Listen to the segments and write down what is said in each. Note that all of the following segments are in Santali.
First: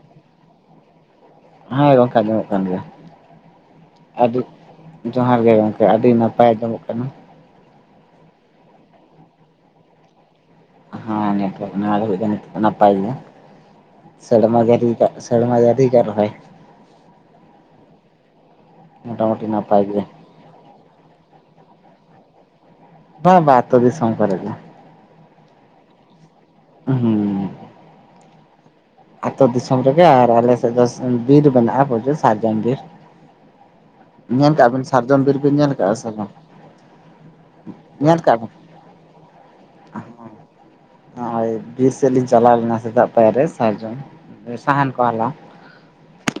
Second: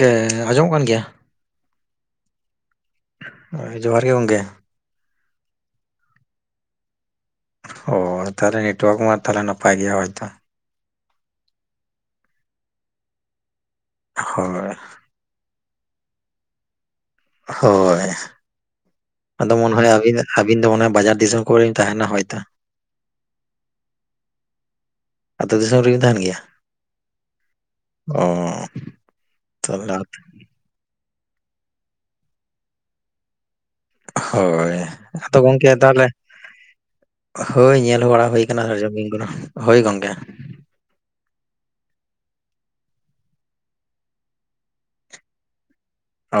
ᱜᱮ ᱟᱸᱡᱚᱢᱚᱜ ᱠᱟᱱ ᱜᱮᱭᱟ᱾ ᱦᱮᱸ ᱜᱚᱝᱠᱮ᱾ ᱟᱡᱚᱢᱚᱜ ᱠᱟᱱ ᱜᱮᱭᱟ᱾ ᱦᱳᱭ ᱡᱚᱦᱟᱨ ᱜᱮ ᱟᱹᱰᱤ ᱜᱚᱢᱠᱮ᱾ ᱡᱚᱦᱟᱨ ᱜᱮ ᱜᱚᱝᱠᱮ ᱟᱹᱰᱤ ᱱᱟᱯᱟᱭ ᱟᱸᱡᱚᱢᱚᱜ ᱠᱟᱱᱟ᱾ ᱚ ᱛᱟᱦᱚᱞᱮ ᱱᱮᱴᱣᱟᱨᱠ ᱢᱟ ᱛᱟᱦᱚᱞᱮ ᱱᱟᱯᱟᱭ ᱜᱮᱭᱟ ᱦᱚᱭᱛᱚ ᱦᱮᱸ ᱱᱮᱴᱣᱟᱨᱠ ᱱᱟᱯᱟᱭ ᱜᱮᱭᱟ᱾ ᱥᱮᱨᱢᱟ ᱦᱳᱭ ᱡᱟᱹᱲᱤ ᱫᱟᱜ ᱥᱮᱨᱢᱟ ᱡᱟᱹᱲᱤ ᱟᱨ ᱨᱚᱦᱚᱭ ᱢᱚᱴᱟᱢᱩᱴᱤ ᱦᱳᱭ᱾ᱟᱫᱚ ᱢᱚᱱ ᱱᱟᱯᱟᱭ ᱦᱩᱭᱩᱜ ᱜᱮ ᱟᱹᱵᱤᱱ ᱟᱹᱵᱤᱱ ᱫᱚ ᱚᱱᱟ ᱵᱟᱡᱟᱨ ᱫᱤᱥᱚᱢ ᱠᱚᱨᱮ ᱛᱟᱦᱮᱱᱟ ᱦᱚᱭᱛᱚ᱾ ᱵᱟ ᱵᱟ ᱟᱹᱛᱩ ᱫᱤᱥᱚᱢ ᱠᱚᱨᱮ ᱜᱮ ᱟᱹᱛᱩ ᱫᱤᱥᱚᱢ ᱨᱮᱜᱮ ᱛᱟᱦᱮᱱ ᱜᱮᱭᱟ ᱩ ᱦᱩᱸ 'ᱚ' ᱟᱹᱛᱳ ᱫᱤᱥᱚᱢ ᱛᱟᱦᱚᱞᱮ ᱨᱮᱜᱮ ᱟᱨ ᱟᱞᱮ ᱥᱮᱫ ᱫᱚ ᱵᱤᱨ ᱢᱮᱱᱟᱜᱼᱟ, ᱯᱨᱚᱪᱩᱨ ᱥᱟᱨᱡᱚᱱ ᱵᱤᱨ ᱧᱮᱞ ᱠᱟᱜ ᱦᱳᱭ ᱵᱤᱱ ᱥᱟᱨᱡᱚᱢ ᱵᱤᱨ ᱟᱫᱚ ᱵᱤᱱ ᱧᱮᱞ ᱜᱚᱢᱠᱮ ᱠᱟᱜᱼᱟ ᱛᱟᱦᱚᱞᱮ ᱥᱮ ᱵᱟᱝ ᱦᱳᱭ ᱧᱮᱞ ᱵᱟᱲᱟ ᱠᱟᱜ ᱦᱩᱭ ᱵᱤᱱ ᱟᱠᱟᱱᱟ 'ᱥᱟᱨᱡᱚᱢ' [inaudible] ᱦᱳᱭ ᱜᱚᱝᱠᱮ ᱱᱚᱜᱼᱚᱭ ᱵᱤᱨ ᱥᱮᱫ ᱞᱤᱧ ᱪᱟᱞᱟᱣ ᱞᱮᱱᱟ ᱥᱮᱛᱟᱜ ᱯᱟᱭᱟᱨ ᱨᱮ ᱥᱟᱨᱡᱚᱢ ᱥᱟᱦᱟᱱ ᱠᱚ ᱦᱟᱞᱟᱼᱼ ᱚᱻ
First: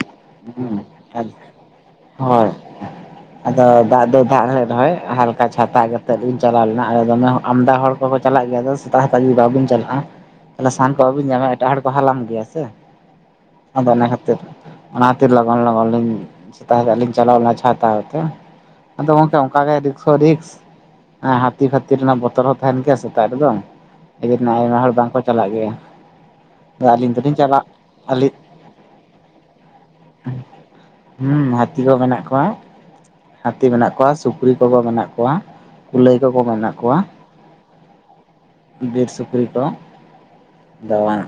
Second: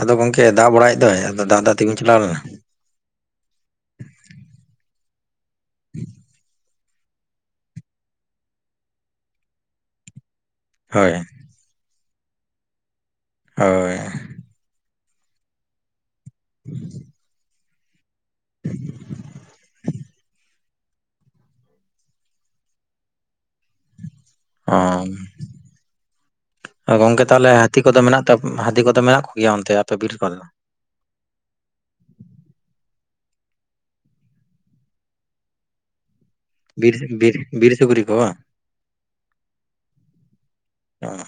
ᱟᱫᱚ ᱜᱚᱢᱠᱮ ᱫᱟᱜ ᱦᱩᱸ ᱵᱟᱲᱟᱭᱮᱫ ᱫᱚᱭ ᱟᱫᱚ ᱫᱟᱜ ᱮᱟᱜ ᱛᱮᱜᱮᱧ ᱪᱟᱞᱟᱣ ᱞᱮᱱᱟ [unintelligible] ᱟᱫᱚ ᱫᱟᱜ ᱫᱚ ᱫᱟᱜ ᱞᱮ ᱨᱮᱦᱚᱸᱚᱭ ᱦᱟᱞᱠᱟ ᱪᱷᱟᱛᱟ ᱠᱟᱛᱮᱜ ᱜᱤᱧ ᱪᱟᱞᱟᱣ ᱞᱮᱱᱟ᱾ ᱫᱚᱢᱮ ᱟᱢᱫᱟ ᱦᱚᱲ ᱵᱟᱠᱚ ᱪᱟᱞᱟᱜ ᱜᱮᱭᱟ ᱟᱫᱚ ᱥᱮᱛᱟᱜᱛ ᱡᱩᱫᱤ ᱵᱟᱵᱚᱱ ᱪᱟᱞᱟᱜᱼᱟ᱾ ᱛᱟᱦᱚᱞᱮ ᱥᱟᱦᱟᱱ ᱠᱚ ᱦᱳᱭ ᱵᱟᱵᱤᱱ ᱧᱟᱢᱟ ᱮᱴᱟᱜ ᱦᱚᱲ ᱠᱚ ᱦᱟᱞᱟᱢ ᱤᱫᱤᱭᱟ ᱥᱮ ᱟᱫᱚ ᱦᱳᱭ ᱚᱱᱟ ᱠᱷᱟᱹᱛᱤᱨ ᱚᱱᱟ ᱠᱷᱟᱹᱛᱤᱨ ᱞᱚᱜᱚᱱ ᱞᱚᱜᱚᱱ ᱞᱤᱧ ᱥᱮᱛᱟᱜ ᱥᱮᱛᱟᱜ ᱞᱤᱧ ᱪᱟᱞᱟᱣ ᱞᱮᱱᱟ ᱪᱷᱟᱛᱟᱣ ᱟᱫᱚ ᱜᱚᱝᱠᱮ ᱚᱱᱠᱟᱜᱮ ᱨᱤᱠᱥᱚ ᱦᱚ ᱨᱤᱠᱥ ᱚᱸ ᱦᱟᱹᱛᱤ ᱯᱷᱟᱹᱛᱤ ᱨᱮᱱᱟᱜ ᱵᱚᱛᱚᱨ ᱦᱚᱸ ᱛᱟᱦᱮᱱ ᱜᱮᱭᱟ ᱥᱮᱛᱟᱜ ᱨᱮᱫᱚ ᱱᱟ ᱠᱷᱟᱛᱤᱨ ᱚ ᱟᱭᱢᱟ ᱦᱚᱲ ᱵᱟᱝᱠᱚ ᱪᱟᱞᱟᱜ ᱜᱮᱭᱟ ᱛᱚ ᱟᱹᱞᱤᱧ ᱫᱚᱞᱤᱧ ᱪᱟᱞᱟᱜ ᱟᱞᱤᱧ ᱦᱟᱺᱫᱤ ᱠᱚᱫᱚ ᱢᱮᱱᱟᱜ ᱠᱚᱜᱮᱭᱟ ᱚᱱᱛᱮ ᱟᱯᱮ ᱵᱤᱨ ᱠᱚᱨᱮ ᱫᱚ ᱦᱩᱸ ᱦᱟᱹᱛᱤ ᱠᱚ ᱢᱮᱱᱟᱜ ᱠᱚᱣᱟ ᱦᱟᱹᱛᱤ ᱢᱮᱱᱟᱜ ᱠᱚᱣᱟ ᱥᱩᱠᱨᱤ ᱠᱚᱠᱚ ᱢᱮᱱᱟᱜ ᱠᱚᱣᱟ᱾ ᱠᱩᱞᱟᱹᱭ ᱠᱚᱠᱚ ᱢᱮᱱᱟᱜ ᱵᱤᱨ ᱠᱚᱣᱟ᱾ ᱵᱤᱨ ᱵᱤᱨ ᱥᱩᱠᱨᱤ ᱠᱚ ᱵᱟᱝ? ᱵᱤᱨ ᱥᱩᱠᱨᱤ ᱠᱚ ᱚ ᱫᱟᱣᱟᱱᱟ᱾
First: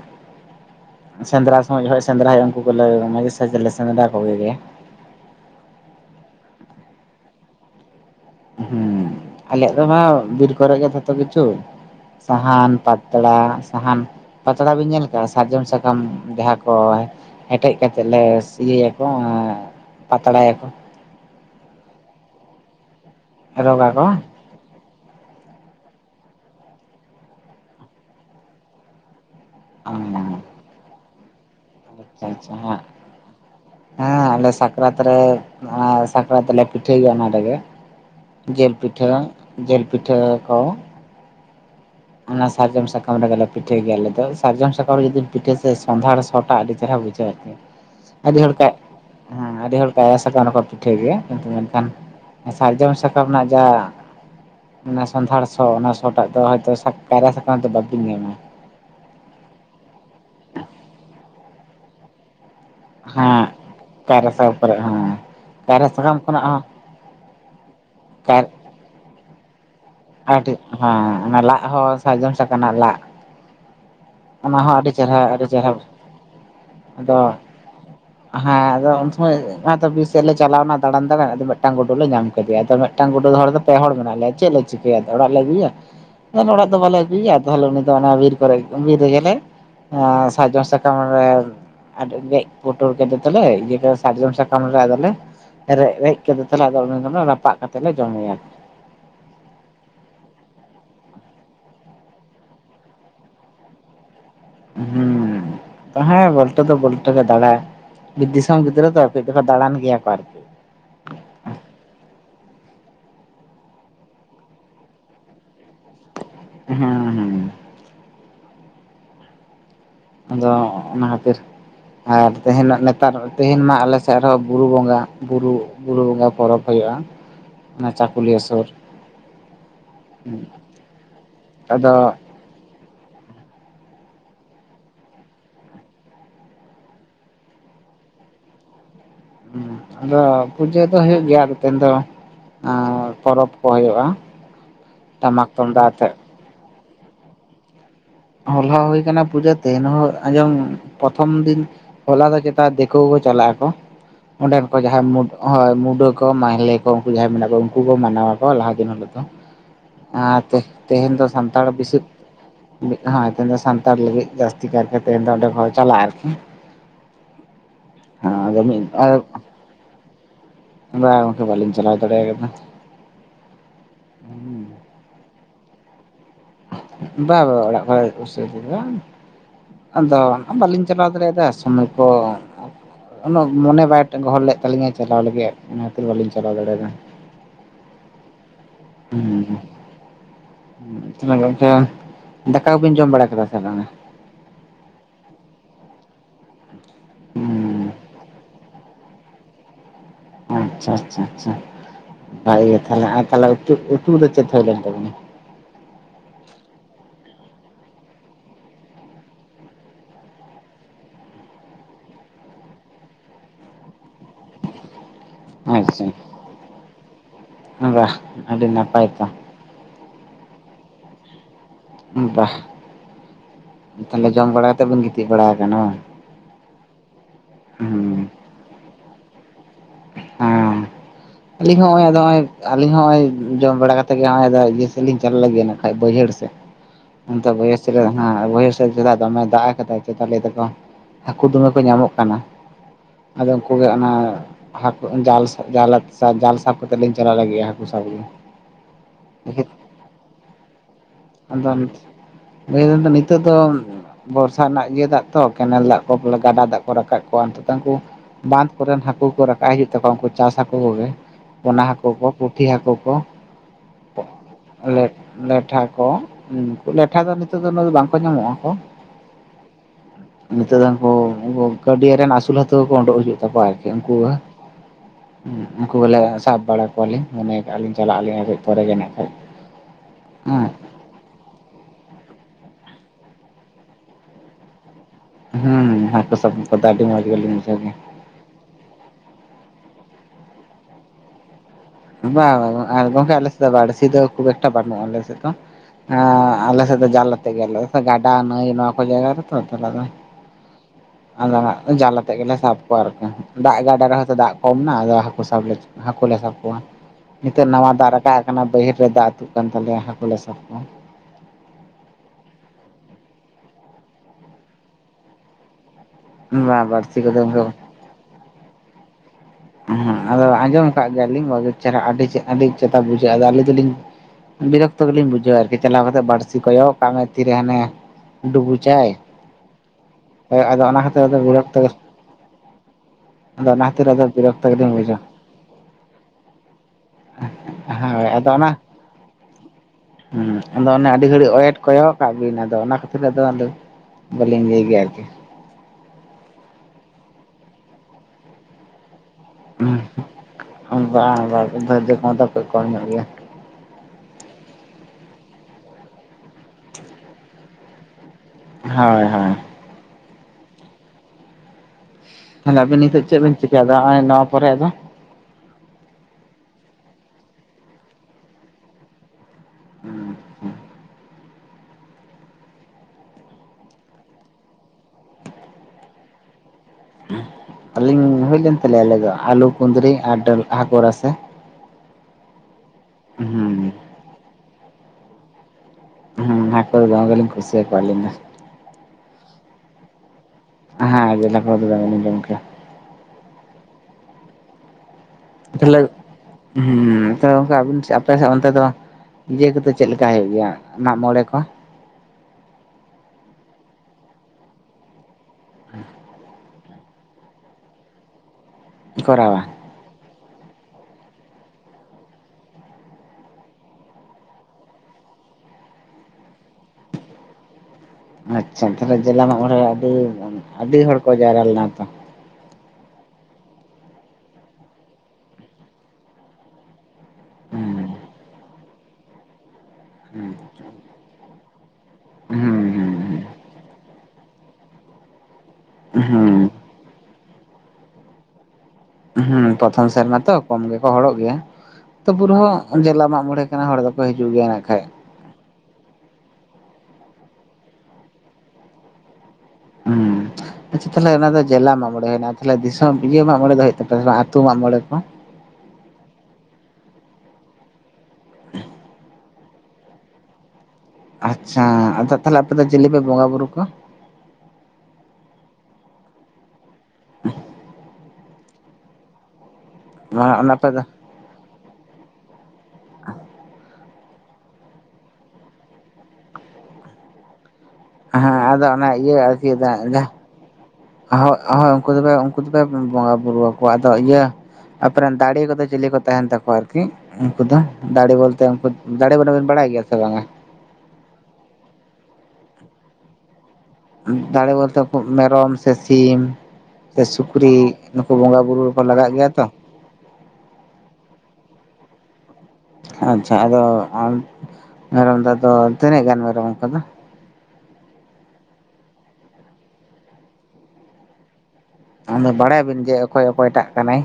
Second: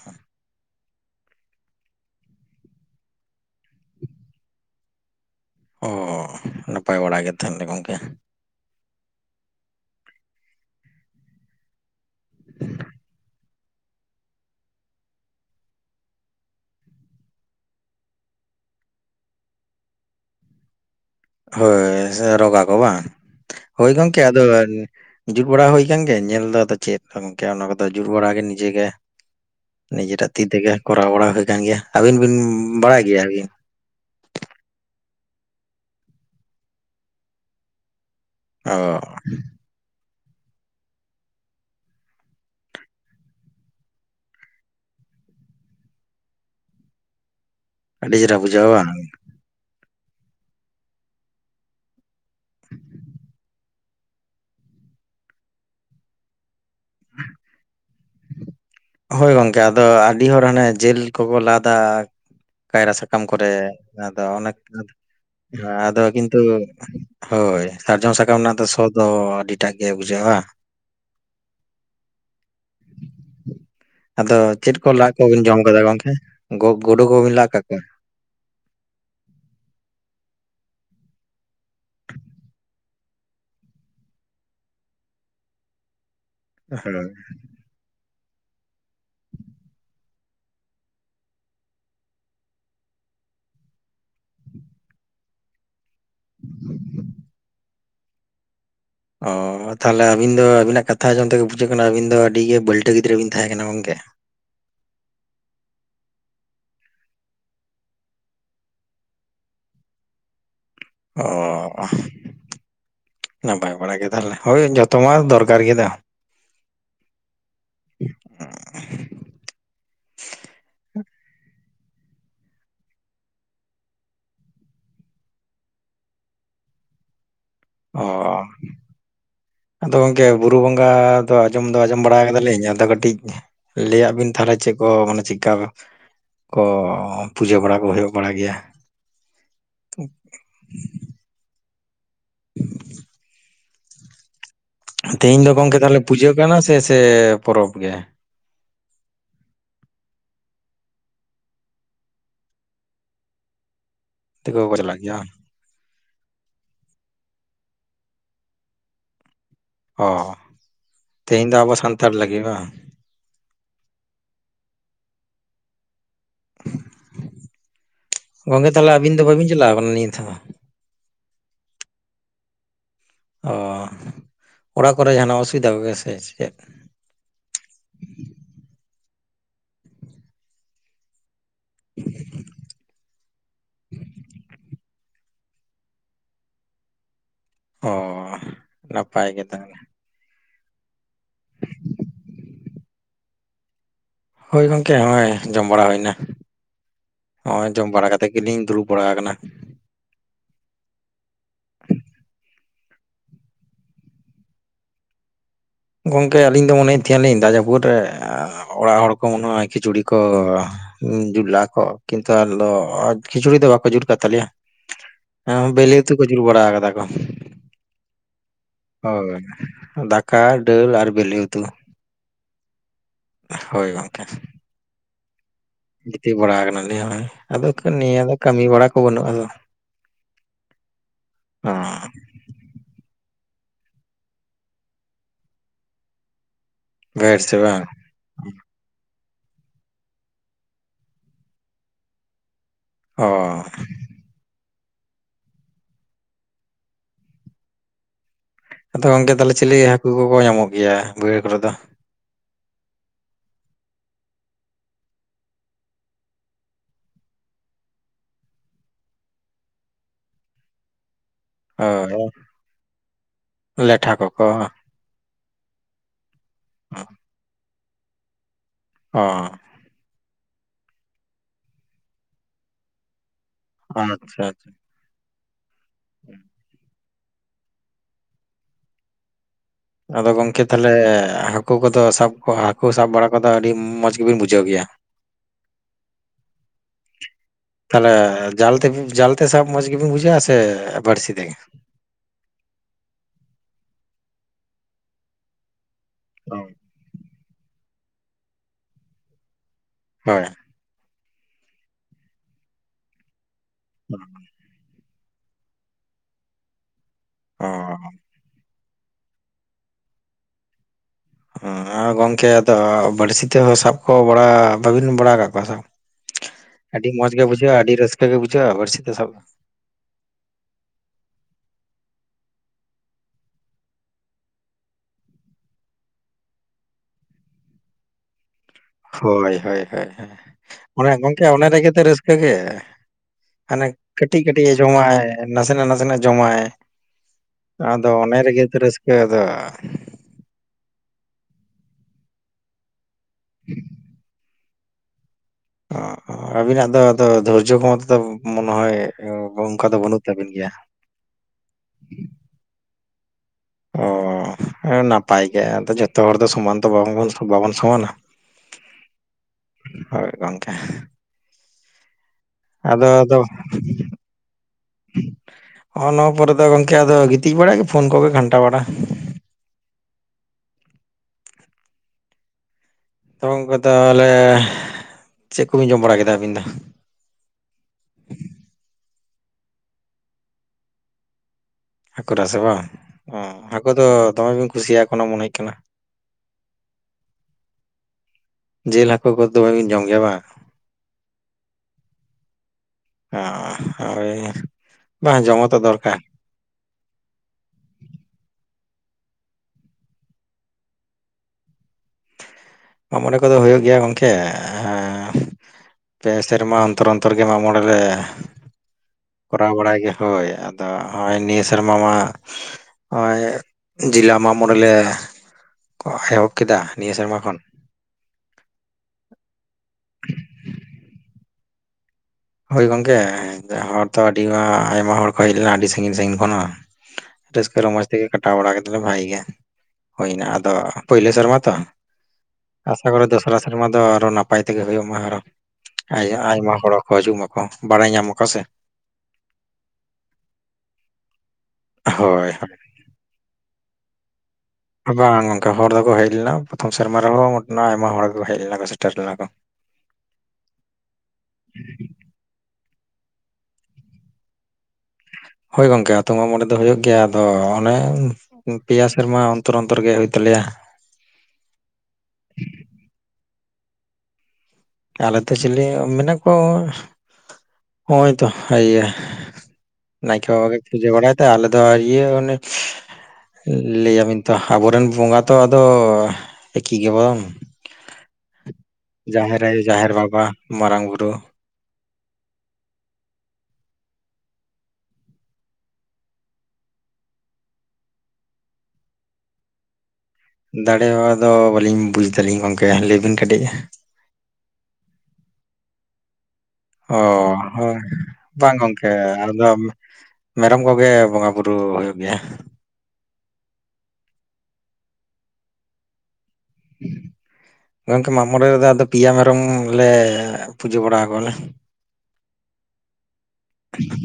ᱥᱮᱸᱫᱽᱨᱟ ᱥᱚᱢᱚᱭ ᱡᱚᱦᱚᱡ ᱥᱮᱸᱫᱽᱨᱟ ᱦᱩᱭᱩᱜᱼᱟ, ᱩᱱᱠᱩ ᱠᱚᱞᱮ ᱢᱟᱡᱷᱮ ᱥᱟᱸᱡᱦᱮ ᱞᱮ ᱥᱮᱸᱫᱽᱨᱟ ᱠᱚᱜᱮ ᱜᱮᱭᱟ᱾ ᱚ ᱱᱟᱯᱟᱭ ᱵᱟᱲᱟ ᱜᱮ ᱛᱟᱦᱚᱞᱮ ᱜᱚᱝᱠᱮ ᱦᱮᱸ ᱟᱞᱮᱭᱟᱜ ᱫᱚ ᱢᱟ ᱵᱤᱨ ᱠᱚᱨᱮ ᱜᱮ ᱡᱷᱚᱛᱚ ᱠᱤᱪᱷᱩ ᱥᱟᱦᱟᱱ ᱯᱟᱛᱲᱟ ᱥᱟᱦᱟᱱ ᱯᱟᱛᱲᱟ ᱵᱤᱱ ᱧᱮᱞ ᱠᱟᱜᱼᱟ ᱥᱟᱨᱡᱚᱢ ᱥᱟᱠᱟᱢ ᱡᱟᱦᱟᱸ ᱠᱚ ᱦᱮᱴᱮᱡ ᱠᱟᱛᱮᱫ ᱞᱮ ᱥᱤᱭᱟᱹᱭᱟ ᱠᱚ, ᱯᱟᱛᱲᱟᱭᱟ ᱠᱚ, ᱦᱳᱭ ᱨᱚᱜᱟ ᱠᱚ ᱵᱟᱝ ᱦᱳᱭ ᱨᱚᱜᱟᱠᱚ ᱜᱚᱢᱠᱮ ᱟᱫᱚ᱾ ᱡᱩᱛ ᱵᱟᱲᱟ ᱦᱳᱭ ᱠᱟᱱ ᱜᱮ ᱧᱮᱞ ᱫᱚ ᱟᱫᱚ ᱪᱮᱫ ᱜᱚᱝᱠᱮ ᱚᱱᱟ ᱠᱚᱫᱚ ᱡᱩᱛ ᱵᱟᱲᱟᱜ ᱜᱮ ᱱᱤᱡᱮ ᱜᱮ ᱱᱤᱡᱮᱨᱟᱜ ᱛᱤ ᱛᱮᱜᱮ ᱠᱚᱨᱟᱣ ᱵᱟᱲᱟ ᱦᱩᱭ ᱟᱠᱟᱱ ᱜᱮᱭᱟ ᱟᱹᱵᱤᱱ ᱟᱪᱪᱷᱟ ᱵᱤᱱ ᱟᱪᱪᱷᱟ ᱦᱮᱸ ᱵᱟᱲᱟᱭ ᱜᱮᱭᱟ ᱜᱤ ᱦᱮᱸ ᱟᱞᱮ ᱥᱟᱠᱨᱟᱛ ᱨᱮ ᱥᱟᱠᱨᱟᱛ ᱨᱮᱞᱮ ᱯᱤᱴᱷᱟᱹᱭᱟ ᱚᱱᱟ ᱨᱮᱜᱮ ᱡᱤᱞ ᱚ ᱯᱤᱴᱷᱟᱹ ᱡᱤᱞ ᱯᱤᱴᱷᱟᱹ ᱠᱚ ᱚᱱᱟ ᱥᱟᱨᱡᱚᱢ ᱥᱟᱠᱟᱢ ᱨᱮᱜᱮᱞᱮ ᱯᱤᱴᱷᱟᱹᱭ ᱜᱮᱭᱟ ᱟᱞᱮ ᱫᱚ ᱥᱟᱨᱡᱚᱢ ᱥᱟᱠᱟᱢ ᱨᱮ ᱡᱩᱫᱤᱢ ᱯᱤᱴᱷᱟᱹᱭᱟ ᱥᱮ ᱥᱚᱸᱷᱟᱲ ᱥᱚᱴᱟᱜ ᱟᱹᱰᱤ ᱪᱮᱦᱨᱟ ᱵᱩᱡᱷᱟᱹᱜᱼᱟ᱾ ᱪᱮᱦᱨᱟ ᱟᱹᱰᱤ ᱦᱚᱲᱠᱟ ᱵᱩᱡᱷᱟᱹᱜᱼᱟ ᱵᱟᱝ ᱦᱮᱸ ᱟᱹᱰᱤ ᱦᱚᱲ ᱠᱟᱭᱟ ᱟᱥᱠᱟᱢ ᱨᱮᱡᱚ ᱯᱤᱴᱷᱟᱹ ᱜᱮᱭᱟ ᱠᱤᱱᱛᱩ ᱢᱮᱱᱠᱷᱟᱱ ᱥᱟᱨᱡᱚᱢ ᱥᱟᱠᱟᱢ ᱨᱮᱱᱟᱜ ᱡᱟᱦᱸᱟ ᱥᱚᱸᱫᱷᱟᱲ ᱥᱚ ᱚᱱᱟ ᱥᱚ ᱴᱟᱜ ᱫᱚ ᱦᱚᱭᱛᱚ ᱠᱟᱭᱨᱟ ᱥᱟᱠᱟᱢ ᱨᱮᱫᱚ ᱵᱟᱠᱤᱱ ᱧᱟᱢᱟ ᱦᱳᱭ ᱜᱚᱢᱠᱮ ᱟᱫᱚ ᱟᱹᱰᱤ ᱦᱚᱲ ᱦᱟᱱᱮ ᱡᱤᱞ ᱠᱚᱠᱚ ᱞᱟᱫᱟ᱾ ᱠᱟᱭᱨᱟ ᱥᱟᱠᱟᱢ ᱠᱚᱨᱮ ᱦᱮᱸ ᱟᱫᱚ ᱠᱟᱭᱨᱟ ᱚᱱᱮ ᱥᱟᱠᱟᱢ ᱠᱚᱨᱮ ᱦᱮᱸ ᱠᱟᱭᱨᱟ ᱟᱫᱚ ᱥᱟᱠᱟᱢ ᱠᱤᱱᱛᱩ ᱠᱷᱚᱱᱟᱜ ᱦᱚᱸ ᱦᱳᱭ ᱥᱟᱨᱡᱚᱢ ᱥᱟᱠᱟᱢ ᱠᱟᱭ ᱨᱮᱱᱟᱜ ᱫᱚ ᱥᱚ ᱫᱚ ᱟᱹᱰᱤ ᱴᱟᱜ ᱜᱮ ᱵᱩᱡᱷᱟᱹᱜᱼᱟ ᱟᱹᱰᱤ ᱦᱮᱸ ᱚᱱᱟ ᱞᱟᱟᱜ ᱦᱚᱸ ᱥᱟᱨᱡᱚᱢ ᱥᱟᱠᱟᱢ ᱱᱟᱜ ᱞᱟᱜ ᱟᱫᱚ ᱚᱱᱟ ᱦᱚᱸ ᱪᱮᱫ ᱠᱚ ᱟᱹᱰᱤ ᱞᱟᱫ ᱪᱮᱦᱨᱟ ᱠᱚᱵᱤᱱ ᱟᱹᱰᱤ ᱡᱚᱢ ᱪᱮᱦᱨᱟ ᱠᱟᱫᱟ ᱜᱚᱝᱠᱮ ᱜᱩᱰᱩ ᱟᱫᱚ ᱠᱚᱵᱮᱱ ᱞᱟᱜ ᱠᱟᱜ ᱠᱚᱣᱟ? ᱦᱮᱸ ᱟᱫᱚ ᱩᱱ ᱥᱚᱢᱚᱭ ᱡᱟᱦᱟᱸ ᱵᱤᱨ ᱥᱮᱫ ᱞᱮ ᱪᱟᱞᱟᱣ ᱱᱟ ᱫᱟᱬᱟᱱ ᱫᱟᱬᱟᱱ ᱟᱫᱚ ᱢᱤᱫᱴᱟᱝ ᱜᱩᱰᱩ ᱞᱮ ᱧᱟᱢ ᱠᱮᱫᱮᱭᱟ ᱟᱫᱚ ᱢᱤᱫᱴᱟᱝ ᱜᱩᱰᱩ ᱦᱚᱲᱚᱨ ᱫᱚ ᱯᱮ ᱦᱚᱲ ᱢᱮᱱᱟᱜ ᱞᱮᱭᱟ ᱪᱮᱫᱞᱮ ᱪᱤᱠᱟᱹᱭᱟ ᱚᱲᱟᱜ ᱞᱮ ᱟᱹᱜᱩᱭᱟ ᱚᱲᱟᱜ ᱫᱚ ᱵᱟᱞᱮ ᱦᱳᱭ ᱟᱹᱜᱩᱭᱟ ᱛᱟᱦᱚᱞᱮ ᱩᱱᱤ ᱫᱚ ᱚᱱᱟ ᱵᱤᱨ ᱠᱚᱨᱮ ᱵᱤᱨ ᱨᱮᱜᱮᱞᱮ ᱥᱟᱨᱡᱚᱢ ᱥᱟᱠᱟᱢ ᱨᱮ ᱟᱨ ᱜᱮᱜ ᱯᱩᱴᱩᱨ ᱠᱮᱫᱮ ᱛᱮᱞᱮ ᱥᱟᱨᱡᱚᱢ ᱥᱟᱠᱟᱢ ᱨᱮ ᱟᱫᱚᱞᱮ ᱨᱮᱜ ᱨᱮᱡ ᱠᱮᱫ ᱛᱚᱞᱮ ᱟᱫᱚ ᱫᱚᱮ ᱨᱟᱯᱟᱜ ᱠᱟᱛᱮ ᱞᱮ ᱡᱚᱢᱮᱭᱟ᱾ ᱚ ᱛᱟᱦᱚᱞᱮ ᱟᱹᱵᱤᱱ ᱫᱚ ᱟᱹᱵᱤᱱᱟᱜ ᱠᱟᱛᱷᱟ ᱟᱡᱚᱢ ᱛᱮᱜᱮ ᱵᱩᱡᱷᱟ. ᱠᱟᱱᱟ ᱟᱵᱤᱱ ᱫᱚ ᱟᱹᱰᱤ ᱜᱮ ᱵᱟᱹᱞᱴᱟᱹ ᱜᱤᱫᱽᱨᱟᱹ ᱵᱤᱱ ᱛᱟᱦᱮᱸ ᱠᱟᱱᱟᱱᱟ ᱜᱚᱝᱠᱮ᱾ ᱦᱩᱸ ᱦᱮᱸ ᱵᱟᱹᱞᱴᱟᱹ ᱫᱚ ᱵᱟᱹᱞᱴᱟᱹ ᱜᱮ ᱫᱟᱬᱟ ᱵᱤᱨ ᱫᱤᱥᱚᱢ ᱜᱤᱫᱽᱨᱟᱹ ᱫᱚ ᱠᱟᱹᱡ ᱫᱚᱠᱚ ᱫᱟᱬᱟᱱ ᱜᱮᱭᱟ ᱠᱚ ᱟᱨᱠᱤ ᱚ ᱱᱟᱯᱟᱭ ᱵᱟᱲᱟ ᱜᱮ ᱛᱟᱦᱚᱞᱮ ᱦᱳᱭ ᱡᱷᱚᱛᱚ ᱢᱟᱜ ᱫᱚᱨᱠᱟᱨ ᱜᱮ ᱫᱚ ᱦᱩᱸ ᱦᱩᱸ ᱟᱫᱚ ᱚᱱᱟ ᱠᱷᱟᱹᱛᱤᱨ ᱟᱨ ᱛᱮᱦᱮᱧ ᱱᱮᱛᱟᱨ ᱛᱮᱦᱮᱧ ᱢᱟ ᱟᱞᱮᱥᱮᱫ ᱨᱮᱦᱚᱸ ᱵᱩᱨᱩ ᱵᱚᱸᱜᱟ ᱵᱩᱨᱩ ᱵᱩᱨᱩ ᱵᱚᱸᱜᱟ ᱯᱚᱨᱚᱵᱽ ᱦᱩᱭᱩᱜᱼᱟ᱾ ᱚᱱᱟ ᱪᱟᱠᱩᱞᱤᱭᱟᱹ ᱚ ᱥᱩᱨ ᱟᱫᱚ ᱜᱚᱝᱠᱮ ᱵᱩᱨᱩ ᱵᱚᱸᱜᱟ ᱫᱚ ᱟᱸᱡᱚᱢ ᱫᱚ ᱟᱸᱡᱚᱢ ᱟᱫᱚ ᱵᱟᱲᱟ ᱠᱟᱫᱟᱞᱤᱧ ᱟᱫᱚ ᱠᱟᱹᱴᱤᱡ ᱞᱟᱹᱭᱟᱜ ᱵᱤᱱ ᱛᱟᱦᱚᱞᱮ ᱪᱮᱫ ᱠᱚ ᱢᱟᱱᱮ ᱪᱮᱫᱠᱟ ᱚ ᱯᱩᱡᱟᱹ ᱵᱟᱲᱟ ᱠᱚ ᱦᱩᱭᱩᱜ ᱵᱟᱲᱟ ᱜᱮᱭᱟ ᱦᱩᱸ ᱟᱫᱚ ᱯᱩᱡᱟᱹ ᱫᱚ ᱦᱩᱭᱩᱜ ᱜᱮᱭᱟ ᱚᱛᱮᱱ ᱫᱚ ᱯᱚᱨᱚᱵᱽ ᱠᱚ ᱦᱩᱭᱩᱜᱼᱟ᱾ ᱛᱮᱦᱮᱧ ᱫᱚ ᱴᱟᱢᱟᱠ ᱜᱚᱢᱠᱮ ᱛᱩᱢᱫᱟᱜ ᱛᱟᱦᱚᱞᱮ ᱟᱛᱮᱫ ᱯᱩᱡᱟᱹ ᱠᱟᱱᱟ ᱥᱮ ᱥᱮ ᱯᱚᱨᱚᱵᱽ ᱜᱮ? ᱦᱚᱞᱟ ᱦᱩᱭ ᱠᱟᱱᱟ ᱯᱩᱡᱟᱹ ᱛᱮᱦᱮᱧ ᱦᱚᱸ ᱟᱸᱡᱚᱢ ᱯᱨᱚᱛᱷᱚᱢ ᱫᱤᱱ ᱦᱚᱞᱟ ᱫᱚ ᱪᱮᱛᱟ ᱫᱤᱠᱩ ᱠᱚ ᱪᱟᱞᱟᱜ ᱟᱠᱚ ᱚᱸᱰᱮᱱ ᱫᱤᱠᱩ ᱠᱚ ᱠᱚᱠᱚ ᱪᱟᱞᱟᱜ ᱡᱟᱦᱟᱸᱭ ᱜᱮᱭᱟ ᱢᱩᱰ ᱵᱟᱝ ᱦᱳᱭ ᱢᱩᱰᱟᱹ ᱠᱚ ᱢᱟᱦᱮᱞᱮ ᱠᱚ ᱩᱱᱠᱩ ᱡᱟᱦᱟᱸᱭ ᱢᱮᱱᱟᱜ ᱠᱚᱣᱟ ᱩᱱᱠᱩ ᱠᱚ ᱢᱟᱱᱟᱣᱟ ᱠᱚ ᱞᱟᱦᱟ ᱫᱤᱱ ᱦᱤᱞᱳᱜ ᱫᱚ ᱚ ᱟᱨ ᱛᱮᱦᱮᱧ ᱛᱮᱦᱮᱧ ᱫᱚ ᱥᱟᱱᱛᱟᱲ ᱵᱤᱥᱤ [inaudible] ᱜᱮᱵᱟᱝ [unintelligible] ᱢᱤᱫᱫᱷᱟᱣ ᱟᱛᱮᱱ ᱫᱚ ᱥᱟᱱᱛᱟᱲ ᱞᱟᱹᱜᱤᱫ ᱡᱟᱹᱥᱛᱤ ᱵᱟᱨᱮ ᱛᱮ ᱛᱮᱦᱮᱧ ᱫᱚ ᱚᱸᱰᱮ ᱠᱚ ᱪᱟᱞᱟᱜᱼᱟ ᱟᱨᱠᱤ ᱦᱮᱸ ᱜᱚᱝᱠᱮ ᱛᱟᱦᱚᱞᱮ ᱢᱤᱫᱫᱷᱟᱣ ᱟᱹᱵᱤᱱ ᱫᱚ [unintelligible] ᱵᱟᱹᱵᱤᱱ ᱪᱟᱞᱟᱣ ᱠᱟᱱᱟ ᱱᱤᱛ ᱦᱚᱸ ᱵᱟᱝ ᱜᱚᱝᱠᱮ ᱵᱟᱞᱤᱧ ᱪᱟᱞᱟᱣ ᱫᱟᱲᱮ ᱠᱟᱫᱟ ᱚ ᱚᱲᱟᱜ ᱠᱚᱨᱮ ᱡᱟᱸᱦᱟᱱᱟᱜ ᱚᱥᱩᱵᱤᱫᱟ ᱠᱚᱜᱮ ᱥᱮ ᱪᱮᱫ ᱵᱟ ᱵᱟ ᱚᱲᱟᱜ ᱠᱚᱨᱮ ᱚᱥᱤᱵᱤᱫᱷᱟ ᱟᱫᱚ ᱵᱟᱹᱞᱤᱧ ᱪᱟᱞᱟᱣ ᱫᱟᱲᱮᱭᱟᱫᱟ ᱥᱚᱢᱚᱭ ᱠᱚ ᱩᱱᱟᱹᱜ ᱢᱚᱱᱮ ᱵᱟᱭ ᱜᱚᱦᱚᱲ ᱞᱮᱫ ᱛᱟᱹᱟᱞᱤ ᱟ [inaudible] ᱪᱟᱞᱟᱣ ᱞᱟᱹᱜᱤᱫ ᱚᱱᱟ ᱠᱷᱟᱹᱛᱤᱨ ᱵᱟᱹᱞᱤᱧ ᱪᱟᱞᱟᱣ ᱫᱟᱲᱮᱭᱟᱫᱟ ᱚᱻ ᱱᱟᱯᱟᱭ ᱜᱮ ᱛᱟᱦᱚᱞᱮ ᱜᱚᱝᱠᱮ ᱫᱟᱠᱟ ᱠᱚᱵᱤᱱ ᱡᱚᱢ ᱵᱟᱲᱟ ᱠᱮᱫᱟ ᱥᱮ ᱵᱟᱝᱟ ᱦᱳᱭ ᱜᱚᱝᱠᱮ ᱦᱚᱸᱜᱼᱚᱭ ᱡᱚᱢ ᱵᱟᱲᱟ ᱦᱩᱭ ᱱᱟ ᱦᱚᱸᱜᱼᱚᱭ ᱡᱚᱢ ᱵᱟᱲᱟ ᱠᱟᱛᱮ ᱜᱮᱞᱤᱧ ᱫᱩᱲᱩᱵ ᱵᱟᱲᱟ ᱠᱟᱱᱟ ᱟᱪᱪᱷᱟ ᱟᱪᱪᱷᱟ ᱟᱪᱪᱷᱟ ᱵᱷᱟᱜᱮ ᱜᱮ ᱛᱟᱦᱚᱞᱮ ᱟᱨ ᱛᱟᱦᱚᱞᱮ ᱩᱛᱩ ᱩᱛᱩ ᱨᱮ ᱪᱮᱫ ᱦᱩᱭ ᱞᱮᱱ ᱛᱟᱵᱤᱱᱟ ᱜᱚᱝᱠᱮ ᱟᱹᱞᱤᱧ ᱫᱚ ᱢᱚᱱᱮᱭᱮᱫ ᱛᱷᱮ ᱟᱞᱤᱧ ᱡᱟᱹᱯᱩᱫ ᱨᱮ ᱚᱲᱟᱜ ᱦᱚᱲ ᱠᱚ ᱢᱚᱱᱮ ᱦᱚᱭ ᱠᱷᱤᱪᱩᱲᱤ ᱠᱚ ᱡᱩᱛ ᱞᱟᱜᱼᱟᱠᱚ ᱠᱤᱱᱛᱩ ᱟᱞᱚ ᱠᱷᱤᱪᱩᱲᱤ ᱫᱚ ᱵᱟᱠᱚ ᱡᱩᱛ ᱠᱟᱜ ᱛᱟᱞᱮᱭᱟ ᱦᱮᱸ ᱵᱮᱞᱮ ᱩᱛᱩ ᱠᱚ ᱡᱩᱞ ᱵᱟᱲᱟ ᱠᱟᱫᱟ ᱠᱚ ᱵᱟᱦ ᱟᱹᱰᱤ ᱱᱟᱯᱟᱭ ᱛᱚ ᱠᱟ ᱰᱳᱞ ᱟᱨ ᱵᱮᱞᱮ ᱩᱛ ᱵᱟᱦ ᱦᱳᱭ ᱜᱚᱝᱠᱮ ᱛᱟᱦᱚᱞᱮ ᱡᱚᱢ ᱵᱟᱲᱟ ᱠᱟᱛᱮ ᱵᱤᱱ ᱜᱤᱛᱤᱡ ᱵᱟᱲᱟ ᱠᱟᱱᱟ ᱵᱟᱝ ᱜᱤᱛᱤᱡ ᱵᱟᱲᱟ ᱠᱟᱱᱟ ᱞᱤᱧ ᱦᱳᱭ ᱟᱫᱚ ᱱᱤᱭᱟᱹ ᱦᱩᱸ ᱫᱚ ᱠᱟᱹᱢᱤ ᱵᱟᱲᱟ ᱠᱚ ᱵᱟᱹᱱᱩᱜ ᱟᱫᱚ ᱦᱮᱸ ᱟᱹᱞᱤᱧ ᱦᱚᱸ ᱦᱚᱸᱜᱼᱚᱭ ᱟᱫᱚ ᱦᱚᱸᱜᱼᱚᱭ ᱟᱹᱞᱤᱧ ᱦᱚᱸ ᱦᱚᱸᱜᱼᱚᱭ ᱡᱚᱢ ᱵᱟᱲᱟ ᱠᱟᱛᱮ ᱜᱮ ᱱᱚᱜᱚᱭ ᱤᱭᱟᱹ ᱥᱮᱫ ᱞᱤᱧ ᱪᱟᱞᱟᱜ ᱞᱟᱹᱜᱤᱫᱭᱟ ᱱᱟᱠᱷᱟᱡ ᱵᱟᱹᱭᱦᱟᱹᱲ ᱥᱮ᱾ ᱵᱟᱹᱭᱦᱟᱹᱲ ᱥᱮᱫ ᱫᱟᱲᱟᱱ ᱟᱻ ᱵᱟᱹᱭᱦᱟᱸᱲ ᱪᱮᱛᱟ ᱫᱚᱢᱮ ᱫᱟᱜ ᱠᱟᱫᱟᱭ ᱞᱟᱹᱭ ᱫᱟᱠᱚ ᱦᱟᱹᱠᱩ ᱫᱚᱢᱮ ᱠᱚ ᱧᱟᱢᱚᱜ ᱠᱟᱱᱟ᱾ ᱚ ᱟᱫᱚ ᱩᱱᱠᱩ ᱜᱮ ᱚᱱᱟ᱾ ᱦᱟᱹᱠᱩ ᱡᱟᱞᱥ ᱡᱟᱞ ᱡᱟᱞ ᱥᱟᱵ ᱠᱟᱛᱮᱜ ᱞᱤᱧ ᱪᱟᱞᱟᱜ ᱞᱟᱹᱜᱤᱫᱼᱟ ᱦᱟᱹᱠᱩ ᱥᱟᱵ ᱜᱮ ᱟᱫᱚ ᱜᱚᱝᱠᱮ ᱛᱟᱦᱚᱞᱮ ᱪᱮᱞᱮ ᱦᱟᱹᱠᱩ ᱠᱚᱠᱚ ᱧᱟᱢᱚᱜ ᱜᱮᱭᱟ ᱵᱟᱹᱭᱦᱟᱹᱲ ᱠᱚᱨᱮ ᱫᱚ [unintelligible] ᱵᱟᱭ ᱨᱮᱱ ᱫᱚ ᱱᱤᱛᱚᱜ ᱫᱚ ᱵᱚᱨᱥᱟ ᱨᱮᱱᱟᱜ ᱤᱭᱟᱹ ᱫᱟᱜ ᱛᱚ ᱠᱮᱱᱮᱞ ᱫᱟᱜ ᱠᱚ ᱵᱚᱞᱮ ᱜᱟᱰᱟ ᱫᱟᱜ ᱠᱚ ᱨᱟᱠᱟᱵ ᱠᱚᱣᱟ ᱱᱤᱛᱚᱜ ᱫᱚ ᱩᱱᱠᱩ ᱵᱟᱸᱫᱷ ᱠᱚᱨᱮᱱ ᱦᱟᱹᱠᱩ ᱠᱚ ᱨᱟᱠᱟᱵ ᱦᱤᱡᱩᱜ ᱛᱟᱠᱚᱣᱟ ᱩᱱᱠᱩ ᱪᱟᱥ ᱦᱟᱹᱠᱩ ᱠᱚᱜᱮ ᱯᱚᱱᱟ ᱦᱟᱹᱠᱩ ᱦᱳᱭ ᱠᱚ ᱯᱩᱴᱷᱤ ᱦᱟᱹᱠᱩ ᱠᱚ ᱞᱮᱴᱷᱟ ᱠᱚᱠᱚ ᱞᱮᱴ ᱞᱮᱴᱷᱟ ᱠᱚ ᱞᱮᱴᱷᱟ ᱫᱚ ᱱᱤᱛᱚᱜ ᱫᱚ ᱵᱟᱝ ᱠᱚ ᱧᱟᱢᱚᱜ ᱟᱠᱚ ᱦᱚᱸ ᱱᱤᱛᱚᱜ ᱫᱚ [unintelligible] ᱩᱱᱠᱩ ᱜᱟᱹᱰᱤᱭᱟᱹ ᱨᱮᱱ ᱟᱹᱥᱩᱞ ᱦᱟᱹᱠᱩ ᱠᱚ ᱩᱰᱩᱜ ᱦᱤᱡᱩᱜ ᱛᱟᱠᱚᱣᱟ ᱟᱨᱠᱤ ᱟᱪᱪᱷᱟ ᱩᱱᱠᱩ ᱟᱪᱪᱷᱟ ᱩᱱᱠᱩ ᱜᱮᱞᱮ ᱥᱟᱵ ᱵᱟᱲᱟ ᱠᱚᱣᱟᱞᱤᱧ ᱢᱚᱱᱮ ᱠᱟᱜᱼᱟ ᱞᱤᱧ ᱪᱟᱞᱟᱜ ᱟᱹᱞᱤᱧ ᱟᱨ ᱯᱚᱨᱮ ᱜᱮ ᱱᱟᱜ ᱠᱷᱟᱡ ᱟᱫᱚ ᱜᱚᱝᱠᱮ ᱦᱮᱸ ᱛᱟᱦᱚᱞᱮ ᱦᱟᱠ ᱦᱟᱹᱠᱩ ᱠᱚᱫᱚ ᱥᱟᱵ ᱠᱚᱜ ᱟ ᱦᱟᱹᱠᱩ ᱥᱟᱵ ᱵᱟᱲᱟ ᱠᱚᱫᱚ ᱟᱹᱰᱤ ᱢᱚᱸᱡᱽ ᱜᱮᱵᱤᱱ ᱵᱩᱡᱷᱟᱹᱣ ᱜᱮᱭᱟᱹ᱾ ᱦᱩᱸ ᱦᱟᱹᱠᱩ ᱥᱟᱵ [unintelligible] ᱞᱤᱧ ᱵᱩᱡᱷᱟᱹᱣ ᱜᱮᱭᱟ‌ [unintelligible] ᱡᱟᱞ ᱛᱳᱜᱳ ᱡᱟᱞ ᱛᱮ ᱵᱤᱱ ᱡᱟᱞᱛᱮ ᱥᱟᱵ ᱢᱚᱸᱡᱽ ᱜᱮᱵᱤᱱ ᱥᱮ ᱵᱟᱹᱲᱥᱤ ᱛᱮᱜᱮ ᱵᱟᱝ ᱵᱟᱝ ᱜᱚᱝᱠᱮ ᱟᱞᱮ ᱥᱮᱫ ᱫᱚ ᱵᱟᱹᱲᱥᱤ ᱫᱚ ᱠᱷᱩᱵ ᱮᱠᱴᱟ ᱵᱟᱹᱱᱩᱜᱼᱟ ᱟᱞᱮ ᱥᱮᱫ ᱫᱚ ᱟᱸ ᱟᱞᱮ ᱡᱟᱞ ᱟᱛᱮ ᱜᱮᱞᱮ ᱜᱟᱰᱟ ᱱᱟᱹᱭ ᱱᱚᱣᱟ ᱠᱚ ᱡᱟᱭᱜᱟ ᱨᱮ ᱛᱚ ᱛᱟᱦᱚᱞᱮ ᱟᱫᱚ ᱦᱳᱭ ᱟᱞᱮ ᱦᱟᱸᱜ ᱡᱟᱞ ᱟᱛᱮ ᱜᱮᱞᱮ ᱥᱟᱵ ᱠᱚᱣᱟ ᱟᱨᱠᱤ ᱫᱟᱜ ᱜᱟᱰᱟ ᱨᱮ ᱦᱚᱭᱛᱚ ᱫᱟᱜ ᱠᱚᱢ ᱱᱟ ᱟᱫᱚ ᱦᱟᱹᱠᱩ ᱥᱟᱵ ᱞᱮ ᱦᱟᱹᱠᱩ ᱞᱮ ᱥᱟᱵ ᱠᱚᱣᱟ ᱚ ᱱᱤᱛᱚᱜ ᱱᱟᱣᱟ ᱫᱟᱜ ᱨᱟᱠᱟᱵ ᱟᱠᱟᱱᱟ ᱵᱟᱹᱭᱦᱟᱹᱲ ᱨᱮ ᱫᱟᱜ ᱟᱛᱩᱜ ᱠᱟᱱ ᱛᱟᱞᱮᱭᱟ ᱦᱟᱹᱠᱩ ᱞᱮ ᱥᱟᱵ ᱠᱚᱣᱟ ᱟ ᱜᱚᱢᱠᱮ ᱟᱫᱚ ᱵᱟᱹᱲᱥᱤ ᱛᱮᱦᱚᱸ ᱥᱟᱵ ᱠᱚ ᱵᱟᱲᱟ ᱵᱟᱹᱵᱤᱱ ᱵᱟᱲᱟ ᱠᱟᱜ ᱠᱚᱣᱟ ᱵᱟ ᱟᱹᱰᱤ ᱵᱟᱹᱲᱥᱤ ᱢᱚᱸᱡᱽ ᱠᱚᱫᱚ ᱜᱮ ᱩᱱᱠᱩ ᱵᱩᱡᱷᱟᱹᱜᱼᱟ ᱟᱹᱰᱤ ᱨᱟᱹᱥᱠᱟᱹ ᱜᱮ ᱵᱩᱡᱷᱟᱹᱜᱼᱟ ᱵᱟ. ᱲᱥᱤ ᱛᱮ ᱥᱟᱵ ᱫᱚ ᱦᱩᱸ ᱟᱫᱚ ᱟᱸᱡᱚᱢ ᱠᱟᱜ ᱜᱮᱭᱟᱞᱤᱧ ᱵᱟᱹᱜᱮ ᱪᱮᱦᱨᱟ ᱟᱹᱰᱤ ᱟᱹᱰᱤ ᱪᱮᱛᱟ ᱵᱩᱡᱷᱟᱹᱜᱼᱟ ᱟᱫᱚ ᱟᱹᱞᱤᱧ ᱫᱚᱞᱤᱧ ᱵᱤᱨᱚᱠᱛᱚ ᱜᱮᱞᱤᱧ ᱵᱩᱡᱷᱟᱹᱣᱟ ᱟᱨᱠᱤ ᱪᱟᱞᱟᱣ ᱠᱟᱛᱮᱫ ᱵᱟᱹᱲᱥᱤ ᱠᱚᱭᱚᱜ ᱠᱟᱜ ᱢᱮ ᱛᱤᱨᱮ ᱦᱟᱱᱮ ᱰᱩᱵᱩᱪᱟᱭ ᱦᱳᱭ ᱦᱳᱭ ᱦᱳᱭ ᱦᱳᱭ ᱟᱫᱚ ᱚᱱᱟ ᱚᱱᱮ ᱠᱷᱟᱹᱛᱤᱨ ᱟᱫᱚ ᱜᱚᱝᱠᱮ ᱚᱱᱟ ᱵᱤᱨᱚᱠᱛᱚ ᱨᱮᱜᱮ ᱛᱚ ᱨᱟᱹᱥᱠᱟᱹ ᱜᱮ ᱟᱫᱚ ᱦᱟᱱᱮ ᱚᱱᱟ ᱠᱷᱟ. ᱛᱤᱨ ᱟᱫᱚ ᱠᱟᱹᱴᱤᱡ ᱵᱤᱨᱚ ᱠᱟᱹᱴᱤᱡ ᱮ ᱡᱚᱢᱟᱜ ᱟᱭ ᱱᱟᱥᱮᱱᱟᱜ ᱱᱟᱥᱮᱱᱟᱜ ᱡᱚᱢᱟᱭ ᱟᱫᱚ ᱚᱱᱟ ᱨᱮᱜᱮ ᱛᱚ ᱨᱟᱹᱥᱠᱟᱹ ᱫᱚ ᱦᱮᱸ ᱟᱫᱚ ᱚᱱᱮ ᱟᱹᱰᱤ ᱜᱷᱟᱹᱲᱤᱡ ᱚᱭᱮᱴ ᱠᱚᱭᱚᱜ ᱠᱟᱜ ᱵᱤᱱ ᱟᱫᱚ ᱚᱱᱟ ᱠᱷᱟᱹᱛᱤᱨ ᱟᱫᱚ ᱟᱞᱤᱧ ᱞᱤᱧ ᱞᱟᱹᱭ ᱜᱮ ᱟᱨᱠᱤ ᱟᱵᱤᱱᱟᱜ ᱫᱚ ᱟᱫᱚ ᱫᱷᱳᱨᱡᱚ ᱠᱷᱚᱢᱚᱛᱟ ᱫᱚ ᱢᱚᱱᱮ ᱦᱚᱭ ᱚᱱᱠᱟ ᱫᱚ ᱵᱟᱹᱱᱩᱜ ᱛᱟᱹᱵᱤᱱ ᱜᱮᱭᱟ [unintelligible] ᱫᱷᱚᱨᱡᱚ ᱠᱷᱚᱢᱚᱛᱟ ᱠᱷᱩᱵ ᱠᱚᱢ ᱧᱚᱜ ᱜᱮᱭᱟ ᱚ ᱱᱟᱯᱟᱭ ᱜᱮ ᱟᱫᱚ ᱡᱚᱛᱚ ᱦᱚᱲ ᱫᱚ ᱥᱚᱢᱟᱱ ᱫᱚ ᱵᱟᱵᱚᱱ ᱵᱟᱵᱚᱱ ᱥᱚᱢᱟᱱᱟ ᱦᱳᱭ ᱦᱳᱭ ᱦᱳᱭ ᱜᱚᱢᱠᱮ ᱛᱟᱦᱚᱞᱮ ᱟᱵᱤᱱ ᱱᱤᱛᱚᱜ ᱪᱮᱫ ᱵᱤᱱ ᱪᱤᱠᱟᱹᱭᱫᱟ ᱚᱜᱼᱚᱭ ᱱᱚᱣᱟ ᱯᱚᱨᱮ ᱫᱚ ᱦᱚᱜ ᱚ ᱱᱚᱣᱟ ᱯᱚᱨᱮ ᱫᱚ ᱜᱚᱝᱠᱮ ᱟᱫᱚ ᱜᱤᱛᱤᱡ ᱵᱟᱲᱟᱜᱟᱹᱧ ᱯᱷᱳᱱ ᱠᱚᱜᱮ ᱜᱷᱟᱱᱴᱟ ᱵᱟᱲᱟ [inaudible] ᱛᱚ ᱜᱚᱝᱠᱮ ᱛᱟᱦᱚᱞᱮ ᱪᱮᱫ ᱠᱚᱵᱤᱱ ᱡᱚᱢ ᱵᱟᱲᱟ ᱠᱮᱫᱟ ᱟᱹᱵᱤᱱ ᱫᱚ ᱟᱹᱞᱤᱧ ᱦᱩᱭ ᱞᱮᱱ ᱛᱟᱞᱮᱭᱟ ᱟᱞᱮ ᱫᱚ ᱟᱞᱩ ᱠᱩᱫᱽᱨᱤ ᱟᱨ ᱰᱟᱹᱞ ᱦᱟᱠᱩ ᱨᱟᱥᱮ ᱦᱟᱹᱠᱩ ᱨᱟᱥᱮ ᱵᱟᱝ ᱚ ᱦᱟᱹᱠᱩ ᱦᱩᱸ ᱫᱚ ᱫᱚᱢᱮ ᱵᱤᱱ ᱠᱩᱥᱤᱭᱟ ᱠᱚ ᱠᱟᱱᱟ ᱢᱚᱱᱮ ᱦᱳᱭᱳᱜ ᱠᱟᱱᱟ ᱦᱟᱠᱳ ᱫᱚᱢᱮ ᱜᱮᱞᱤᱧ ᱠᱩᱥᱤᱭᱟᱠᱚᱣᱟ ᱟᱹᱞᱤᱧ ᱫᱚ ᱡᱮᱹᱞ ᱦᱟᱹᱠᱩ ᱠᱚᱫᱚ ᱵᱟᱵᱤᱱ ᱡᱚᱢ ᱜᱮᱭᱟ ᱵᱟᱝ [unintelligible] ᱚ ᱦᱳᱭ ᱵᱟᱝ ᱡᱚᱢᱟ ᱛᱚ ᱛᱟᱦᱚᱞᱮ ᱫᱚᱨᱠᱟᱨ ᱦᱩᱸ ᱛᱚ ᱜᱚᱝᱠᱮ ᱟᱵᱤᱱ ᱥᱮ ᱟᱯᱮᱥᱮᱜ ᱚᱱᱛᱮ ᱫᱚ ᱤᱭᱟᱹ ᱠᱚᱫᱚ ᱪᱮᱫ ᱞᱮᱠᱟ ᱦᱩᱭᱩᱜ ᱜᱮᱭᱟ ᱢᱟᱜ ᱢᱚᱬᱮ ᱠᱚ ᱢᱟᱜᱢᱚᱬᱮ ᱠᱚᱫᱚ ᱦᱩᱭᱩᱜ ᱜᱮᱭᱟ ᱜᱚᱝᱠᱮ ᱯᱮ ᱥᱮᱨᱢᱟ ᱚᱱᱛᱚᱨ ᱚᱱᱛᱚᱨ ᱜᱮ ᱢᱟᱜ ᱢᱚᱬᱮ ᱞᱮ ᱠᱚᱨᱟᱣᱟ? ᱠᱚᱨᱟᱣ ᱵᱟᱲᱟᱭ ᱜᱮᱭᱟ ᱦᱳᱭ ᱟᱫᱚ ᱦᱚᱸᱜᱼᱚᱭ ᱱᱤᱭᱟᱹ ᱥᱮᱨᱢᱟ ᱢᱟ ᱱᱚᱜᱚᱭ ᱡᱤᱞᱟ ᱢᱟᱜ ᱢᱚᱲᱮᱞᱮ ᱠᱚ ᱮᱦᱚᱵ ᱠᱮᱫᱟ ᱱᱤᱭᱟᱹ ᱥᱮᱨᱢᱟ ᱠᱷᱚᱱ ᱟᱪᱪᱷᱟ ᱛᱟᱦᱚᱞᱮ ᱡᱮᱞᱟ ᱢᱟᱜ ᱢᱚᱬᱮ ᱟᱹᱰᱤ ᱟᱹᱰᱤ ᱦᱚᱲ ᱠᱚ ᱡᱟᱣᱨᱟᱞᱮᱱᱟ ᱛᱚ ᱦᱳᱭ ᱜᱚᱝᱠᱮ ᱦᱚᱲ ᱛᱚ ᱟᱹᱰᱤ ᱟᱭᱢᱟ ᱦᱚᱲ ᱠᱚ ᱦᱮᱡ ᱞᱮᱱᱟ ᱟᱹᱰᱤ ᱥᱟᱹᱜᱤᱧ ᱥᱟᱹᱜᱤᱧ ᱠᱷᱚᱱᱟᱜ ᱨᱟᱹᱥᱠᱟᱹ ᱨᱚᱢᱚᱡᱽ ᱦᱩᱸ ᱛᱮᱜᱮ ᱠᱟᱴᱟᱣ ᱵᱟᱲᱟ ᱠᱮᱫᱟᱞᱮ ᱵᱷᱟᱜᱤ ᱜᱮ ᱦᱩᱭᱱᱟ ᱟᱫᱚ ᱯᱳᱭᱞᱳ ᱥᱮᱨᱢᱟ ᱛᱚ ᱦᱩᱸ ᱟᱥᱟ ᱦᱩᱸ ᱠᱚᱨ ᱫᱚᱥᱨᱟ ᱥᱮᱨᱢᱟ ᱫᱚ ᱟᱨᱚ ᱱᱟᱯᱟᱭ ᱛᱮᱜᱮ ᱦᱩᱭᱩᱜ ᱢᱟ ᱟᱨᱚ ᱦᱩᱸ ᱟᱭᱢᱟ ᱦᱚᱲ ᱦᱳᱭ ᱡᱚᱢ ᱢᱟᱠᱚ ᱵᱟᱲᱟᱭ ᱧᱟᱢᱠᱚ ᱥᱮ ᱦᱮᱸ ᱯᱨᱚᱛᱷᱚᱢ ᱥᱮᱨ ᱢᱟ ᱛᱚ ᱠᱚᱢ ᱜᱮᱠᱚ ᱦᱚᱲᱚᱜ ᱜᱮᱭᱟ ᱛᱚᱵᱩ ᱦᱳᱭ ᱨᱮᱦᱚᱸ ᱢᱟᱜ ᱢᱚᱬᱮᱜ ᱠᱟᱱᱟ ᱦᱚᱲ ᱫᱚᱠᱚ ᱦᱤᱡᱩᱜ ᱜᱮᱭᱟ ᱱᱟᱜ ᱠᱷᱟᱡ ᱵᱟᱝ ᱜᱚᱝᱠᱮ ᱦᱚᱲ ᱫᱚᱠᱚ ᱦᱮᱡ ᱞᱮᱱᱟ ᱯᱨᱚᱛᱷᱚᱢ ᱥᱮᱨᱢᱟ ᱨᱮᱦᱚ ᱟᱭᱢᱟ ᱦᱚᱲ ᱠᱚ ᱦᱮᱡ ᱞᱮᱱᱟ ᱠᱚ ᱥᱮᱴᱮᱨ ᱞᱮᱱᱟ ᱠᱚ ᱦᱩᱸ ᱟᱪᱪᱷᱟ ᱛᱟᱦᱚᱞᱮ ᱚᱱᱟ ᱫᱚ ᱡᱮᱞᱟ ᱢᱟᱜ ᱢᱚᱬᱮ ᱦᱳᱭᱱᱟ ᱛᱟᱦᱚᱞᱮ ᱫᱤᱥᱚᱢ ᱤᱭᱟᱹ ᱢᱟᱜ ᱢᱚᱬᱮ ᱫᱚ ᱦᱩᱭᱩᱜ ᱛᱟᱯᱮ ᱵᱟᱝ ᱟᱹᱛᱩ ᱢᱟᱜ ᱢᱚᱬᱮ ᱠᱚ ᱦᱳᱭ ᱜᱚᱝᱠᱮ ᱟ. ᱛᱩ ᱢᱟᱜ ᱢᱚᱬᱮ ᱫᱚ ᱦᱩᱭᱩᱜ ᱜᱮᱭᱟ ᱟᱫᱚ ᱚᱱᱮ ᱯᱮᱭᱟ ᱥᱮᱨᱢᱟ ᱚᱱᱛᱚᱨ ᱚᱱᱛᱚᱨ ᱜᱮ ᱦᱩᱭ ᱛᱟᱞᱮᱭᱟ ᱟᱪᱪᱷᱟ ᱟᱫᱚ ᱛᱟᱦᱚᱞᱮ ᱟᱯᱮ ᱫᱚ ᱪᱤᱞᱤᱯᱮ ᱵᱚᱸᱜᱟ ᱵᱩᱨᱩ ᱠᱚᱣᱟ ᱟᱞᱮ ᱫᱚ ᱪᱤᱞᱤ ᱢᱮᱱᱟᱜ ᱠᱚᱣᱟ, ᱱᱚᱜᱼᱚᱭ ᱛᱚ ᱤᱭᱟᱹ ᱱᱟᱭᱠᱤ ᱵᱟᱵᱟ ᱚᱱᱟ ᱜᱮ ᱟᱯᱮ ᱫᱚ ᱠᱷᱩᱡᱟᱹ ᱵᱟᱲᱟᱭ ᱛᱮ ᱟᱞᱮ ᱫᱚ ᱤᱭᱟᱹᱻ ᱞᱟᱹᱭᱟᱵᱤᱱ ᱛᱚ ᱟᱵᱚᱨᱮᱱ ᱵᱚᱸᱜᱟ ᱛᱚ ᱟᱫᱚ ᱮᱠᱤ ᱜᱮᱵᱚᱱ ᱦᱮᱸ ᱟᱫᱚ ᱚᱱᱟ ᱤᱭᱟᱹ ᱡᱟᱦᱮᱨ ᱟᱨᱠᱤ ᱟᱭᱳ ᱡᱟᱦᱮᱨ ᱵᱟᱵᱟ ᱢᱟᱨᱟᱝ ᱵᱩᱨᱩ [unintelligible] ᱦᱳᱭ ᱦᱳᱭ ᱩᱝᱠᱩ ᱫᱚᱯᱮ, ᱩᱝᱠᱩ ᱫᱚᱯᱮ ᱵᱚᱸᱜᱟᱼ ᱵᱩᱨᱩ ᱟᱠᱚᱣᱟ ᱟᱫᱚ ᱤᱭᱟᱹ ᱛᱯᱚᱨᱮ ᱫᱟᱲᱮ ᱠᱚᱫᱚ ᱪᱤᱞᱤ ᱠᱚ ᱛᱟᱦᱮᱱ ᱛᱟᱠᱚᱣᱟ ᱟᱨᱠᱤ ᱩᱝᱠᱩ ᱫᱚ ᱫᱟᱲᱮ ᱵᱚᱞᱛᱮ ᱩᱱᱠᱩ ᱫᱟᱲᱮ ᱵᱚᱞᱮ ᱵᱮᱱ ᱵᱟᱲᱟᱭ ᱜᱮᱭᱟ ᱥᱮ ᱵᱟᱝᱟ ᱫᱟᱲᱮ ᱵᱟᱲᱟ ᱫᱚ ᱵᱟᱹᱞᱤᱧ ᱵᱩᱡ ᱫᱟᱞᱤᱧ ᱜᱚᱢᱠᱮ ᱞᱟᱹᱭᱵᱤᱱ ᱠᱟᱹᱴᱤᱡ ᱫᱟᱲᱮ ᱵᱚᱞᱛᱮ ᱢᱮᱨᱚᱢ ᱥᱮ ᱥᱤᱢ ᱥᱮ ᱚᱻᱦᱳᱭ ᱥᱩᱠᱨᱤ ᱱᱩᱠᱩ ᱵᱚᱸᱜᱟ ᱵᱟᱝ ᱵᱩᱨᱩ ᱨᱮᱠᱚ ᱜᱚᱢᱠᱮ ᱞᱟᱜᱟᱜ ᱜᱮᱭᱟ ᱛᱚ ᱟᱫᱚ ᱢᱮᱨᱚᱢ ᱠᱚᱜᱮ ᱵᱚᱸᱜᱟ ᱵᱩᱨᱩ ᱦᱩᱭᱩᱜ ᱜᱮᱭᱟ ᱟᱪᱪᱷᱟ ᱟᱫᱚ ᱢᱮᱨᱚᱢ ᱫᱚ ᱟᱫᱚ ᱛᱤᱱᱟᱹᱜ ᱜᱟᱱ ᱢᱮᱨᱚᱢ ᱩᱝᱠᱩ ᱫᱚ ᱜᱚᱝᱠᱮ ᱢᱟᱜ ᱢᱚᱬᱮ ᱨᱮᱫᱚ ᱟᱫᱚ ᱯᱮᱭᱟ ᱢᱮᱨᱚᱢ ᱞᱮ ᱯᱩᱡᱟᱹ ᱵᱟᱲᱟᱣᱟᱠᱚᱣᱟᱞᱮ ᱟᱫᱚ ᱵᱟᱲᱟᱭᱟ ᱵᱤᱱ ᱡᱮ, ᱚᱠᱚᱭ ᱚᱠᱚᱭᱴᱟᱜ ᱠᱟᱱᱟᱭ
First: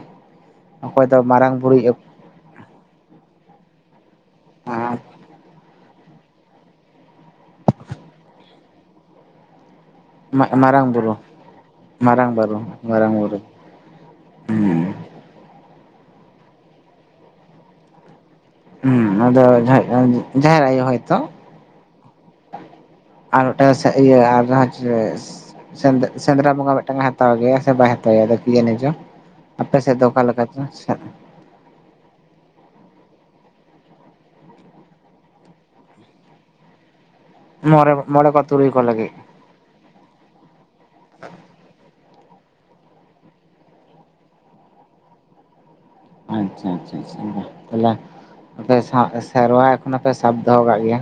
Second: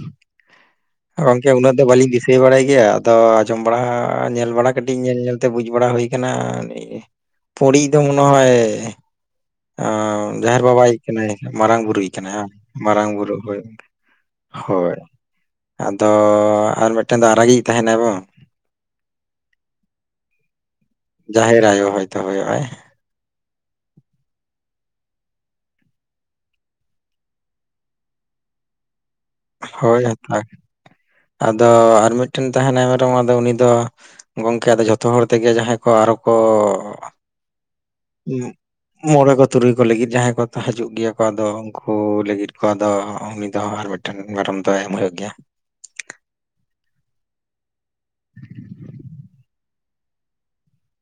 ᱚᱠᱚᱭ ᱫᱚ ᱢᱟᱨᱟᱝ ᱵᱩᱨᱩᱭ ᱦᱩᱭ ᱵᱟᱲᱟᱭ ᱜᱮᱭᱟ ᱟᱫᱚ ᱟᱸᱡᱚᱢ ᱵᱟᱲᱟ ᱧᱮᱞ ᱵᱟᱲᱟ ᱠᱟᱹᱴᱤᱡ ᱧᱮᱞ ᱧᱮᱞ ᱛᱮ ᱵᱩᱡᱽ ᱵᱟᱲᱟ ᱦᱩᱭ ᱟᱠᱟᱱᱟ, ᱯᱚᱲᱤᱡ ᱫᱚ ᱢᱚᱱᱮ ᱦᱚᱭ ᱡᱟᱦᱮᱨ ᱢᱟᱨᱟᱝ ᱵᱟᱵᱟᱭ ᱵᱩᱨᱩ ᱠᱟᱱᱟᱭ ᱢᱟᱨᱟᱝ ᱵᱩᱨᱩᱭ ᱠᱟᱱᱟᱭ ᱢᱟᱨᱟᱝ ᱵᱩᱨᱩ ᱦᱳᱭ ᱦᱩᱸ ᱦᱳᱭ ᱟᱫᱚ ᱟᱨ ᱢᱤᱫ ᱴᱮᱱ ᱫᱚ ᱟᱨᱟᱜᱮ ᱛᱟᱦᱮᱱᱟᱭ ᱵᱟᱝ ᱦᱩᱸ ᱱᱚᱶᱟ ᱫᱚ ᱡᱟᱦᱮᱨ ᱟᱭᱚ ᱦᱚᱭ ᱛᱚ ᱡᱟᱦᱮᱨ ᱟᱭᱚ ᱦᱚᱭᱛᱚ ᱦᱚᱭᱚᱜ ᱟᱭ ᱟᱨ ᱢᱤᱫᱴᱟᱜ ᱤᱭᱟᱹ ᱟᱨ ᱡᱟᱦᱟᱸ ᱪᱮᱫ ᱥᱮᱸᱫᱽ ᱥᱮᱸᱫᱽᱨᱟ ᱵᱚᱸᱜᱟ, ᱢᱤᱫᱴᱟᱝ ᱮ ᱦᱟᱛᱟᱣ ᱜᱮᱭᱟ ᱥᱮ ᱵᱟᱭ ᱦᱟᱛᱟᱣᱮᱭᱟ ᱨᱟᱹᱠᱤᱭᱟᱱᱮᱡᱚ ᱦᱳᱭ, ᱟᱛ ᱟᱫᱚ ᱟᱨ ᱢᱤᱫ ᱴᱮᱱ ᱛᱟᱦᱮᱱᱟᱭ ᱢᱮᱨᱚᱢ ᱟᱫᱚ ᱩᱱᱤ ᱫᱚ ᱜᱚᱝᱠᱮ ᱟᱫᱚ ᱡᱚᱛᱚ ᱦᱚᱲ ᱛᱮᱜᱮ ᱡᱟᱦᱟᱸᱭ ᱠᱚ ᱟᱨᱚ ᱠᱚ ᱢᱟᱨᱮᱣᱟᱜ ᱚ ᱢᱚᱱᱮ ᱠᱚ ᱛᱩᱨᱩᱭ ᱠᱚ ᱞᱟᱹᱜᱤᱫ ᱡᱟᱦᱟᱸᱭ ᱠᱚ ᱦᱤᱡᱩᱜ ᱜᱮᱭᱟ ᱠᱚ ᱟᱫᱚ ᱩᱱᱠᱩ ᱞᱟᱹᱜᱤᱫ ᱠᱚ ᱟᱫᱚ ᱩᱱᱤ ᱫᱚ ᱟᱨ ᱢᱤᱫ ᱴᱟᱝ ᱢᱤᱫᱴᱮᱱ ᱢᱮᱨᱚᱢ ᱫᱚᱭ ᱮᱢ ᱦᱩᱭᱩᱜ ᱜᱮᱭᱟ᱾ ᱟᱪᱷᱟ ᱟᱪᱷᱟ ᱟᱪᱷᱟ ᱦᱚᱞᱟ ᱟᱯᱮ ᱥᱟᱶᱛᱮ ᱥᱮᱨᱣᱟ ᱮᱠᱷᱱᱚ ᱯᱮ ᱥᱟᱵ ᱫᱚᱦᱚᱣᱠᱟᱜ ᱜᱤᱭᱟ᱾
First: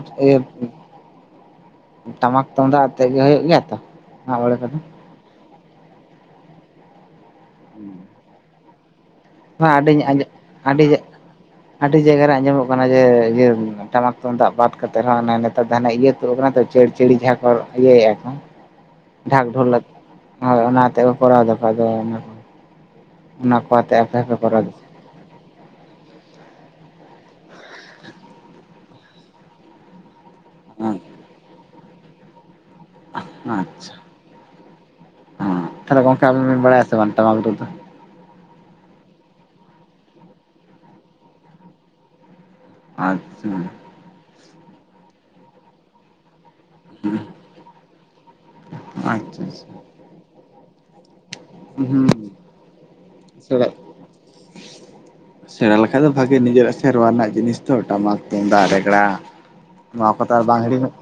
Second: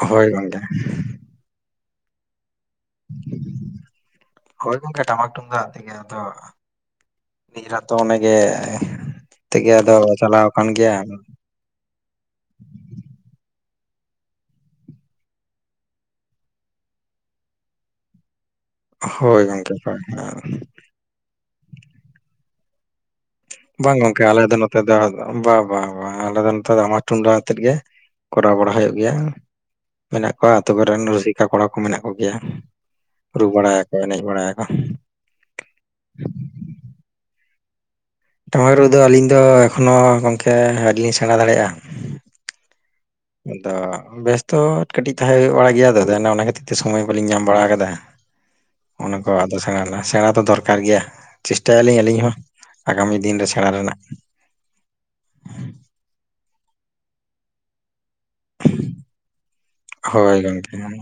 ᱦᱳᱭ ᱜᱚᱝᱠᱮ ᱴᱟᱢᱟᱠ ᱛᱩᱢᱫᱟᱜ ᱪᱮᱫ ᱤᱭᱟᱹ ᱦᱩᱭᱩᱜ ᱜᱮᱭᱟ ᱛᱚ ᱟᱣᱲᱟ ᱦᱳᱭ ᱯᱟᱛᱟᱢ ᱜᱚᱝᱠᱮ ᱴᱟᱢᱟᱠ ᱛᱩᱢᱫᱟᱜ ᱤᱧᱟᱜ ᱫᱚ ᱱᱤᱡᱮᱨᱟᱛᱚᱱᱜᱮ ᱴᱷᱤᱠ ᱵᱟᱝ ᱜᱤᱭᱟ ᱟᱫᱚ ᱟᱹᱰᱤᱧ ᱟᱸᱡᱚᱢ ᱪᱟᱞᱟᱣ ᱟᱠᱟᱱ ᱟᱹᱰᱤ ᱜᱮᱭᱟ ᱟᱹᱰᱤ ᱡᱟᱭᱜᱟ ᱨᱮ ᱟᱸᱡᱚᱢᱚᱜ ᱠᱟᱱᱟ ᱡᱮ ᱤᱭᱟᱹ ᱴᱟᱢᱟᱠ ᱛᱩᱫᱟᱜ ᱵᱟᱫᱽ ᱠᱟᱛᱮᱜ ᱨᱮᱦᱚᱸ ᱟᱫᱷᱟᱱᱟᱜ ᱤᱭᱟᱹ ᱯᱨᱚᱜᱨᱟᱢ ᱨᱮ ᱪᱟᱹᱲ ᱪᱟᱹᱲᱤ ᱢᱟᱦᱟᱸ ᱠᱚ ᱤᱭᱟᱹᱭᱟ ᱱᱟᱦᱟᱜ ᱰᱷᱟᱠ ᱦᱳᱭ ᱰᱷᱚᱞ ᱜᱚᱝᱠᱮ ᱞᱟᱜ ᱦᱳᱭ ᱦᱳᱭ ᱚᱱᱟᱛᱮ ᱠᱚ ᱠᱚᱨᱟᱣ ᱮᱟᱠᱚ ᱟᱫᱚ ᱚᱱᱟ ᱠᱚ ᱟᱛᱮ ᱵᱟᱝ ᱟᱯᱮ ᱜᱚᱝᱠᱮ ᱦᱚᱸᱯᱮ ᱟᱞᱮ ᱫᱚ ᱠᱚᱨᱟᱣ ᱫᱟ ᱱᱚᱛᱮ ᱫᱚ ᱵᱟ ᱵᱟ ᱵᱟᱝ ᱟᱞᱮ ᱫᱚ ᱱᱮᱛᱟᱨ ᱫᱚ ᱴᱟᱢᱟᱠ ᱛᱩᱢᱫᱟ ᱟᱛᱮᱜ ᱜᱮ ᱠᱚᱨᱟᱣ ᱵᱟᱲᱟ ᱦᱩᱭᱩᱜ ᱜᱮᱭᱟ ᱢᱮᱱᱟᱜ ᱠᱚᱣᱟ ᱟᱹᱛᱩ. ᱠᱚᱨᱮᱱ ᱨᱩᱥᱤᱠᱟ ᱠᱚᱲᱟ ᱠᱚ ᱢᱮᱱᱟᱜ ᱠᱚᱜᱮᱭᱟ ᱨᱩ ᱟᱪᱪᱷᱟ ᱵᱟᱲᱟᱭᱟᱠᱚ ᱮᱱᱮᱡ ᱵᱟᱲᱟᱭᱟᱠᱚ ᱛᱟᱦᱞᱮ ᱜᱚᱝᱠᱮ ᱟᱵᱮᱱ ᱵᱮᱱ ᱵᱟᱲᱟᱭᱟ ᱥᱮ ᱵᱟᱝ ᱴᱟᱢᱟᱠ ᱨᱩ ᱫᱚ? ᱴᱟᱢᱟᱠ ᱨᱩᱫᱚ ᱟᱹᱞᱤᱧ ᱫᱚ ᱮᱠᱷᱚᱱᱳ ᱜᱚᱢᱠᱮ ᱟᱹᱣᱨᱤ ᱞᱤᱧ ᱥᱮᱬᱟ ᱫᱟᱲᱮᱭᱟᱜᱼᱟ ᱟᱪᱪᱷᱟ ᱟᱪᱪᱷᱟ ᱟᱫᱚ ᱵᱮᱥᱛᱚ ᱠᱟᱹᱴᱤᱡ ᱛᱟᱦᱮᱸ ᱦᱩᱭᱩᱜ-ᱟ ᱤᱭᱟᱹ ᱫᱚ ᱫᱮ ᱚᱱᱟ ᱠᱷᱟᱹᱛᱤᱨ ᱪᱮᱫ ᱥᱚᱢᱚᱭ ᱵᱟᱟᱹᱞᱤᱧ ᱧᱟᱢ ᱵᱟᱲᱟ ᱟᱠᱟᱫᱟ, ᱚᱱᱟ ᱠᱚ ᱟᱪᱪᱷᱟ ᱟᱫᱚ ᱥᱮ ᱥᱮᱬᱟ ᱫᱚ ᱫᱚᱨᱠᱟᱨ ᱫᱚᱨᱠᱟᱨ ᱜᱮᱭᱟ ᱪᱮᱥᱴᱟᱭᱟᱞᱤᱧ ᱦᱩᱸ ᱟᱹᱞᱤᱧ ᱦᱚᱸ, ᱟᱜᱟᱢᱤ ᱫᱤᱱ ᱨᱮ ᱥᱮᱲᱟ ᱥᱮᱬᱟ ᱨᱮᱱᱟᱜ ᱥᱮᱬᱟ ᱞᱮᱠᱷᱟᱡ ᱫᱚ ᱵᱷᱟᱜᱮ, ᱱᱤᱡᱮᱨᱟᱜ ᱥᱮᱨᱣᱟ ᱨᱮᱱᱟᱜ ᱡᱤᱱᱤᱥ ᱫᱚ ᱴᱟᱢᱟᱠ ᱛᱩᱢᱫᱟᱜ ᱨᱮᱜᱲᱟ ᱱᱚᱣᱟ ᱠᱚᱫᱚ ᱦᱳᱭ ᱵᱟᱝ ᱜᱚᱝᱠᱮ ᱦᱤᱲᱤᱧᱚᱜ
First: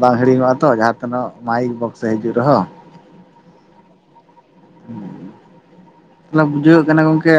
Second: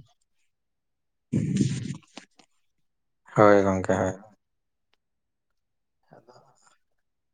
ᱵᱟᱝ ᱦᱤᱲᱤᱧᱚᱜᱼᱟ ᱛᱚ ᱡᱟᱦᱟᱸ ᱛᱤᱱᱟᱹᱜ ᱢᱟᱭᱤᱠ ᱵᱚᱠᱥ ᱮ ᱦᱤᱡᱩᱜ ᱨᱮᱦᱚᱸ ᱦᱚᱭ ᱜᱚᱝᱠᱮ ᱦᱚᱭ ᱞᱟᱹᱢᱡᱟᱹᱠ ᱠᱟᱱᱟ ᱜᱚᱢᱠᱮ